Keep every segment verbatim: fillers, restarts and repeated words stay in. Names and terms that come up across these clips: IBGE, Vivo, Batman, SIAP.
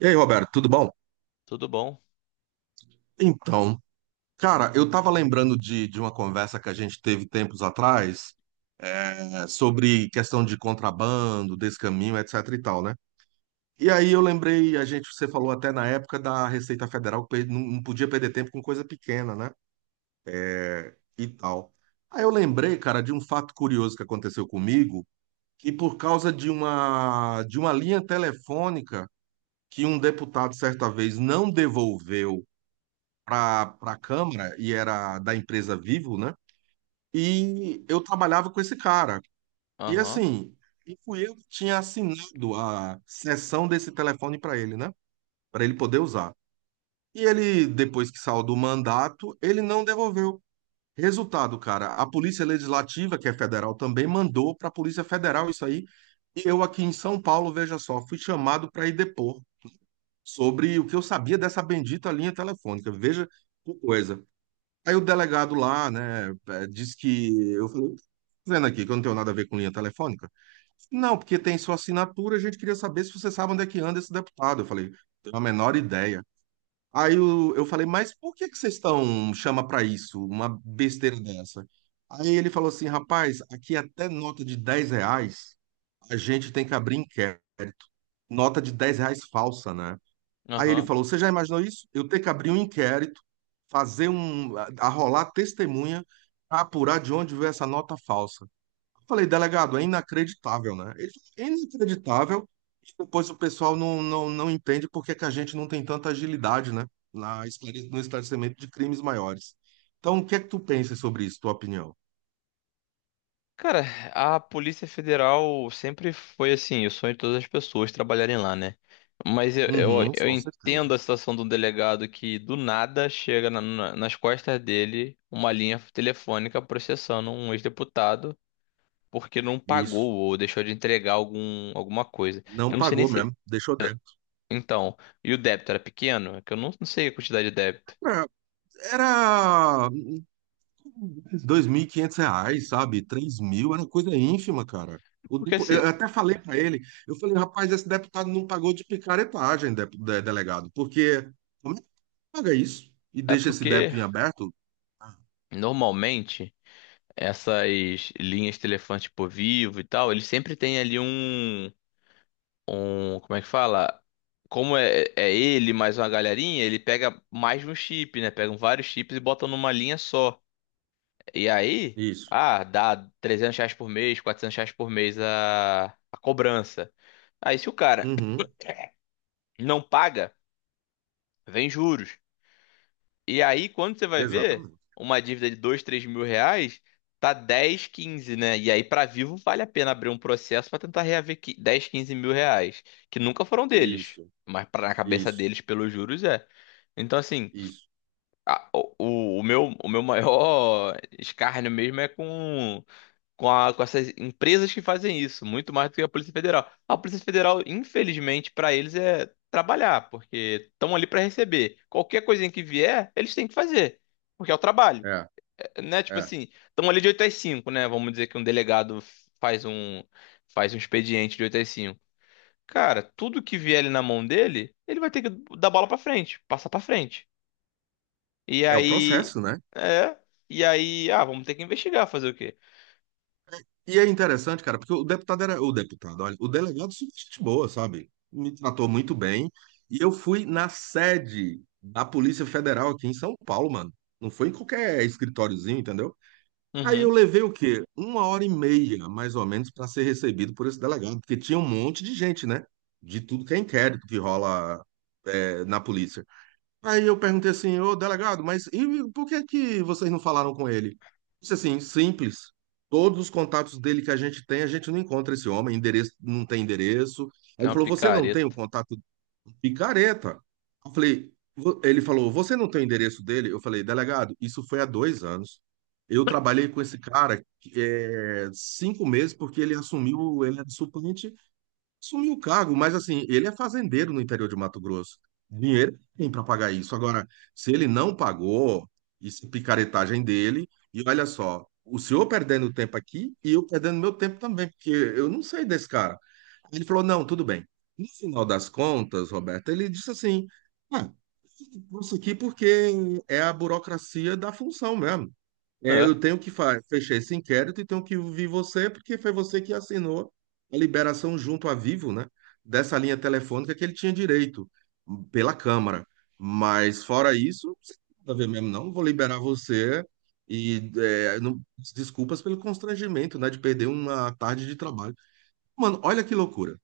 E aí, Roberto, tudo bom? Tudo bom? Então, cara, eu tava lembrando de, de uma conversa que a gente teve tempos atrás, é, sobre questão de contrabando, desse caminho, etc e tal, né? E aí eu lembrei, a gente, você falou até na época da Receita Federal que não não podia perder tempo com coisa pequena, né? É, e tal. Aí eu lembrei, cara, de um fato curioso que aconteceu comigo, que por causa de uma de uma linha telefônica que um deputado certa vez não devolveu para a Câmara e era da empresa Vivo, né? E eu trabalhava com esse cara. E Aham, assim, e fui eu que tinha assinado a cessão desse telefone para ele, né? Para ele poder usar. E ele, depois que saiu do mandato, ele não devolveu. Resultado, cara, a Polícia Legislativa, que é federal também, mandou para a Polícia Federal isso aí. E eu aqui em São Paulo, veja só, fui chamado para ir depor sobre o que eu sabia dessa bendita linha telefônica. Veja que coisa. Aí o delegado lá, né, eh, disse que eu falei, dizendo aqui que eu não tenho nada a ver com linha telefônica. Não, porque tem sua assinatura, a gente queria saber se você sabe onde é que anda esse deputado. Eu falei, tenho a menor ideia. Aí eu, eu falei, mas por que que vocês estão chama para isso, uma besteira dessa? Aí ele falou assim, rapaz, aqui é até nota de dez reais a gente tem que abrir inquérito. Nota de dez reais falsa, né? Aí ele aham. falou: Você já imaginou isso? Eu ter que abrir um inquérito, fazer um, arrolar testemunha, pra apurar de onde veio essa nota falsa. Eu falei, delegado, é inacreditável, né? Ele falou, é inacreditável. E depois o pessoal não, não, não entende por que que a gente não tem tanta agilidade, né? Na, esclare- no esclarecimento de crimes maiores. Então, o que é que tu pensa sobre isso, tua opinião? Cara, a Polícia Federal sempre foi assim, o sonho de todas as pessoas trabalharem lá, né? Mas eu, eu, Uhum, eu com entendo certeza. a situação de um delegado que do nada chega na- na- nas costas dele uma linha telefônica processando um ex-deputado porque não Isso. pagou ou deixou de entregar algum, alguma coisa. Não Eu não sei nem pagou se. mesmo, deixou débito. Então, e o débito era pequeno? É que eu não, não sei a quantidade de débito. Era, era dois mil e quinhentos reais, sabe? Três mil, era coisa ínfima, cara. O Porque depo- assim, eu até falei para ele, eu falei, rapaz, esse deputado não pagou de picaretagem, de- de- delegado, porque como é que paga isso e é deixa esse porque débito em aberto? Ah, normalmente, essas linhas telefantes por vivo e tal, ele sempre tem ali um, um, como é que fala? Como é, é ele mais uma galerinha, ele pega mais de um chip, né? Pegam vários chips e botam numa linha só. E aí, isso. ah, dá trezentos reais por mês, quatrocentos reais por mês a, a cobrança. Aí se o cara Uhum, não paga, vem juros. E aí, quando você vai ver, exatamente. uma dívida de dois três mil reais tá dez quinze, né? E aí, pra vivo, vale a pena abrir um processo pra tentar reaver qui- dez quinze mil reais, que nunca foram deles, Isso, mas pra, na cabeça isso, deles, pelos juros, é. Então, assim, isso. a- o, o o meu, o meu maior escárnio mesmo é com com, a- com essas empresas que fazem isso, muito mais do que a Polícia Federal. A Polícia Federal, infelizmente, para eles é trabalhar, porque estão ali para receber. Qualquer coisinha que vier, eles têm que fazer, porque é o trabalho. É, É, né? Tipo é. assim, estão ali de oito às cinco, né? Vamos dizer que um delegado faz um faz um expediente de oito às cinco. Cara, tudo que vier ali na mão dele, ele vai ter que dar bola para frente, passar para frente. E É o aí, processo, né? é, e aí, ah, vamos ter que investigar, fazer o quê? E é interessante, cara, porque o deputado era. O deputado, olha, o delegado super gente boa, sabe? Me tratou muito bem. E eu fui na sede da Polícia Federal aqui em São Paulo, mano. Não foi em qualquer escritóriozinho, entendeu? Aí Uhum, eu levei o quê? Uma hora e meia, mais ou menos, para ser recebido por esse delegado, porque tinha um monte de gente, né? De tudo que é inquérito que rola, é, na polícia. Aí eu perguntei assim, ô delegado, mas e por que que vocês não falaram com ele? Disse assim, simples. Todos os contatos dele que a gente tem, a gente não encontra esse homem, endereço, não tem endereço. Aí é ele uma falou, você não tem o picareta. contato do picareta? Eu falei, vo- ele falou, você não tem o endereço dele? Eu falei, delegado, isso foi há dois anos. Eu trabalhei com esse cara é, cinco meses porque ele assumiu, ele era suplente. Sumiu o cargo, mas assim, ele é fazendeiro no interior de Mato Grosso. Dinheiro tem para pagar isso. Agora, se ele não pagou, isso é picaretagem dele. E olha só, o senhor perdendo tempo aqui e eu perdendo meu tempo também, porque eu não sei desse cara. Ele falou: não, tudo bem. No final das contas, Roberto, ele disse assim: ah, isso aqui porque é a burocracia da função mesmo. É, eu É. tenho que fa- fechar esse inquérito e tenho que ouvir você, porque foi você que assinou a liberação junto à Vivo, né? Dessa linha telefônica que ele tinha direito pela Câmara. Mas fora isso, você não tem nada a ver mesmo, não. Vou liberar você e é, não- desculpas pelo constrangimento, né? De perder uma tarde de trabalho. Mano, olha que loucura.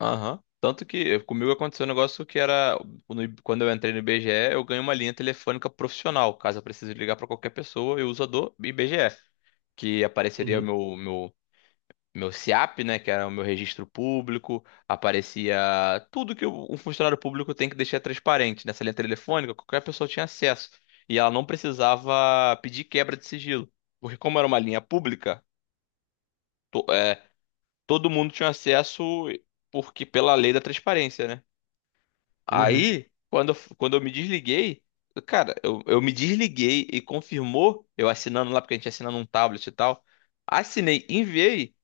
Aham. Tanto que eu- comigo aconteceu um negócio que era no I- quando eu entrei no I B G E, eu ganhei uma linha telefônica profissional. Caso eu precise ligar para qualquer pessoa, eu uso a do I B G E, que apareceria o Uhum, meu meu meu S I A P, né, que era o meu registro público, aparecia tudo que o- um funcionário público tem que deixar transparente. Nessa linha telefônica, qualquer pessoa tinha acesso e ela não precisava pedir quebra de sigilo, porque como era uma linha pública, to- é, todo mundo tinha acesso porque pela lei da transparência, né? uhum. Aí, quando, eu- quando eu me desliguei, cara, eu, eu me desliguei e confirmou, eu assinando lá, porque a gente assina num tablet e tal. Assinei, enviei,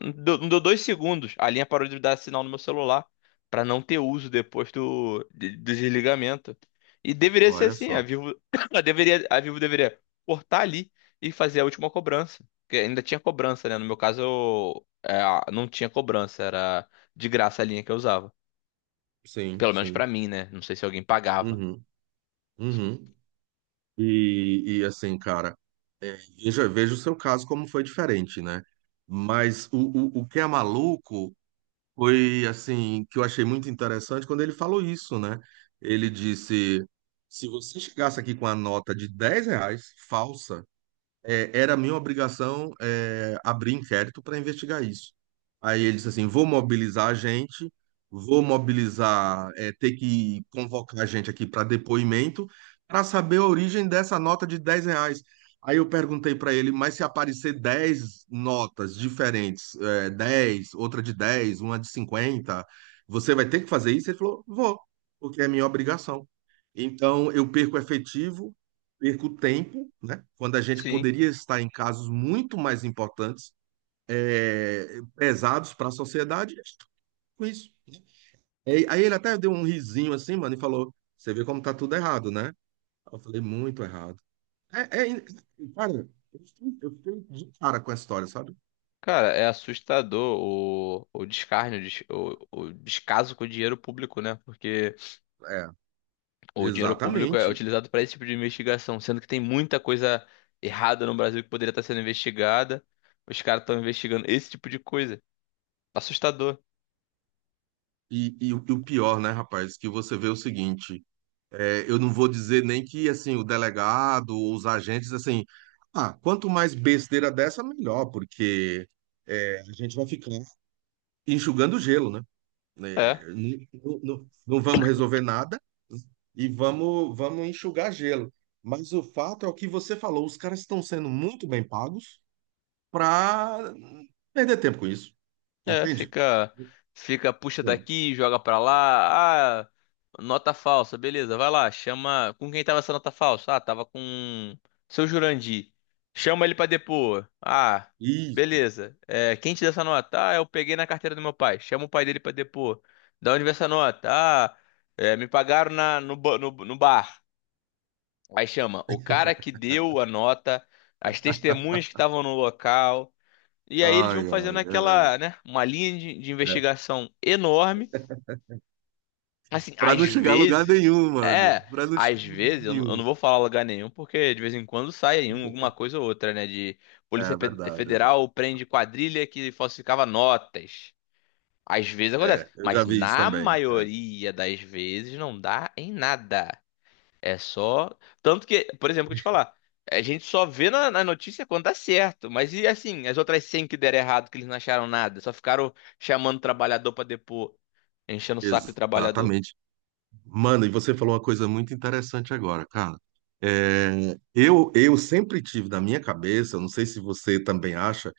não deu, não deu dois segundos, a linha parou de dar sinal no meu celular, pra não ter uso depois do, de- do desligamento. E deveria ser Olha assim, a só. Vivo, a deveria, a Vivo deveria cortar ali e fazer a última cobrança. Porque ainda tinha cobrança, né? No meu caso, eu, é, não tinha cobrança, era de graça a linha que eu usava. Sim, Pelo menos pra sim. mim, né? Não sei se alguém pagava. Uhum, uhum. E, e assim, cara, é, veja, veja o seu caso como foi diferente, né? Mas o, o, o, que é maluco foi, assim, que eu achei muito interessante quando ele falou isso, né? Ele disse: se você chegasse aqui com a nota de dez reais falsa, é, era minha obrigação é, abrir inquérito para investigar isso. Aí ele disse assim: vou mobilizar a gente, vou mobilizar, é, ter que convocar a gente aqui para depoimento, para saber a origem dessa nota de dez reais. Aí eu perguntei para ele: mas se aparecer dez notas diferentes, é, dez, outra de dez, uma de cinquenta, você vai ter que fazer isso? Ele falou: vou, porque é minha obrigação. Então eu perco efetivo perco tempo, né? Quando a gente Sim. poderia estar em casos muito mais importantes, é, pesados para a sociedade, e com isso. E- Aí ele até deu um risinho assim, mano, e falou: Você vê como tá tudo errado, né? Eu falei: Muito errado. É, é, cara, eu fiquei eu fiquei de cara com a história, sabe? Cara, é assustador o, o descarne, o, des- o- o descaso com o dinheiro público, né? Porque É, o dinheiro público é exatamente. utilizado para esse tipo de investigação, sendo que tem muita coisa errada no Brasil que poderia estar sendo investigada. Os caras estão investigando esse tipo de coisa. Assustador. E, e o e o pior, né, rapaz, que você vê o seguinte. É, eu não vou dizer nem que assim o delegado os agentes assim, ah, quanto mais besteira dessa, melhor, porque é, a gente vai ficar enxugando gelo, né? É. É, n- n- n- não, vamos resolver nada e vamos, vamos, enxugar gelo. Mas o fato é o que você falou, os caras estão sendo muito bem pagos para perder tempo com isso, É, entende? fica, fica, puxa É. daqui, joga pra lá. Ah, nota falsa, beleza, vai lá, chama. Com quem tava essa nota falsa? Ah, tava com seu Jurandir. Chama ele pra depor. Ah, Isso. beleza. É, quem te deu essa nota? Ah, eu peguei na carteira do meu pai. Chama o pai dele pra depor. Da onde veio essa nota? Ah, é, me pagaram na, no, ba- no, no bar. Aí chama o cara que deu a nota, as testemunhas que estavam no local. E aí eles Ai, vão ai, fazendo é verdade. aquela, né, uma linha de, de investigação enorme. Assim, Para às não chegar a lugar vezes, nenhum, mano. é, Para não às chegar a lugar vezes, eu, não eu nenhum. não vou falar lugar nenhum, porque de vez em quando sai aí um- alguma coisa ou outra, né, de É Polícia Pe- verdade. É, Federal prende quadrilha que falsificava notas. Às vezes acontece, é, eu já mas vi isso na também. É, maioria das vezes não dá em nada. É só. Tanto que, por exemplo, que eu te falar, a gente só vê na, na notícia quando dá certo. Mas e assim, as outras cem que deram errado, que eles não acharam nada, só ficaram chamando o trabalhador pra depor, enchendo o saco do trabalhador. exatamente. Mano, e você falou uma coisa muito interessante agora, cara. É, eu, eu sempre tive na minha cabeça, eu não sei se você também acha,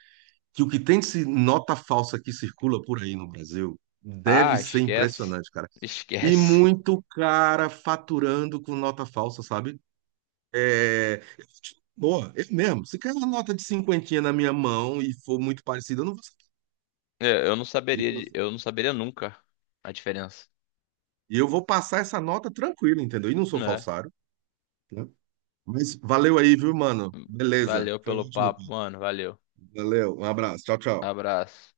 que o que tem de se- nota falsa que circula por aí no Brasil deve Ah, ser esquece. impressionante, cara. E Esquece. muito cara faturando com nota falsa, sabe? É, boa, eu mesmo. Se cair uma nota de cinquentinha na minha mão e for muito parecida, eu não vou É, eu não saberia, de- saber. eu não saberia nunca a diferença. E eu vou passar essa nota tranquilo, entendeu? E não sou Né? falsário, né? Mas valeu aí, viu, mano? Beleza. Valeu Foi pelo ótimo. papo, mano. Valeu. Valeu. Um abraço. Tchau, tchau. Abraço.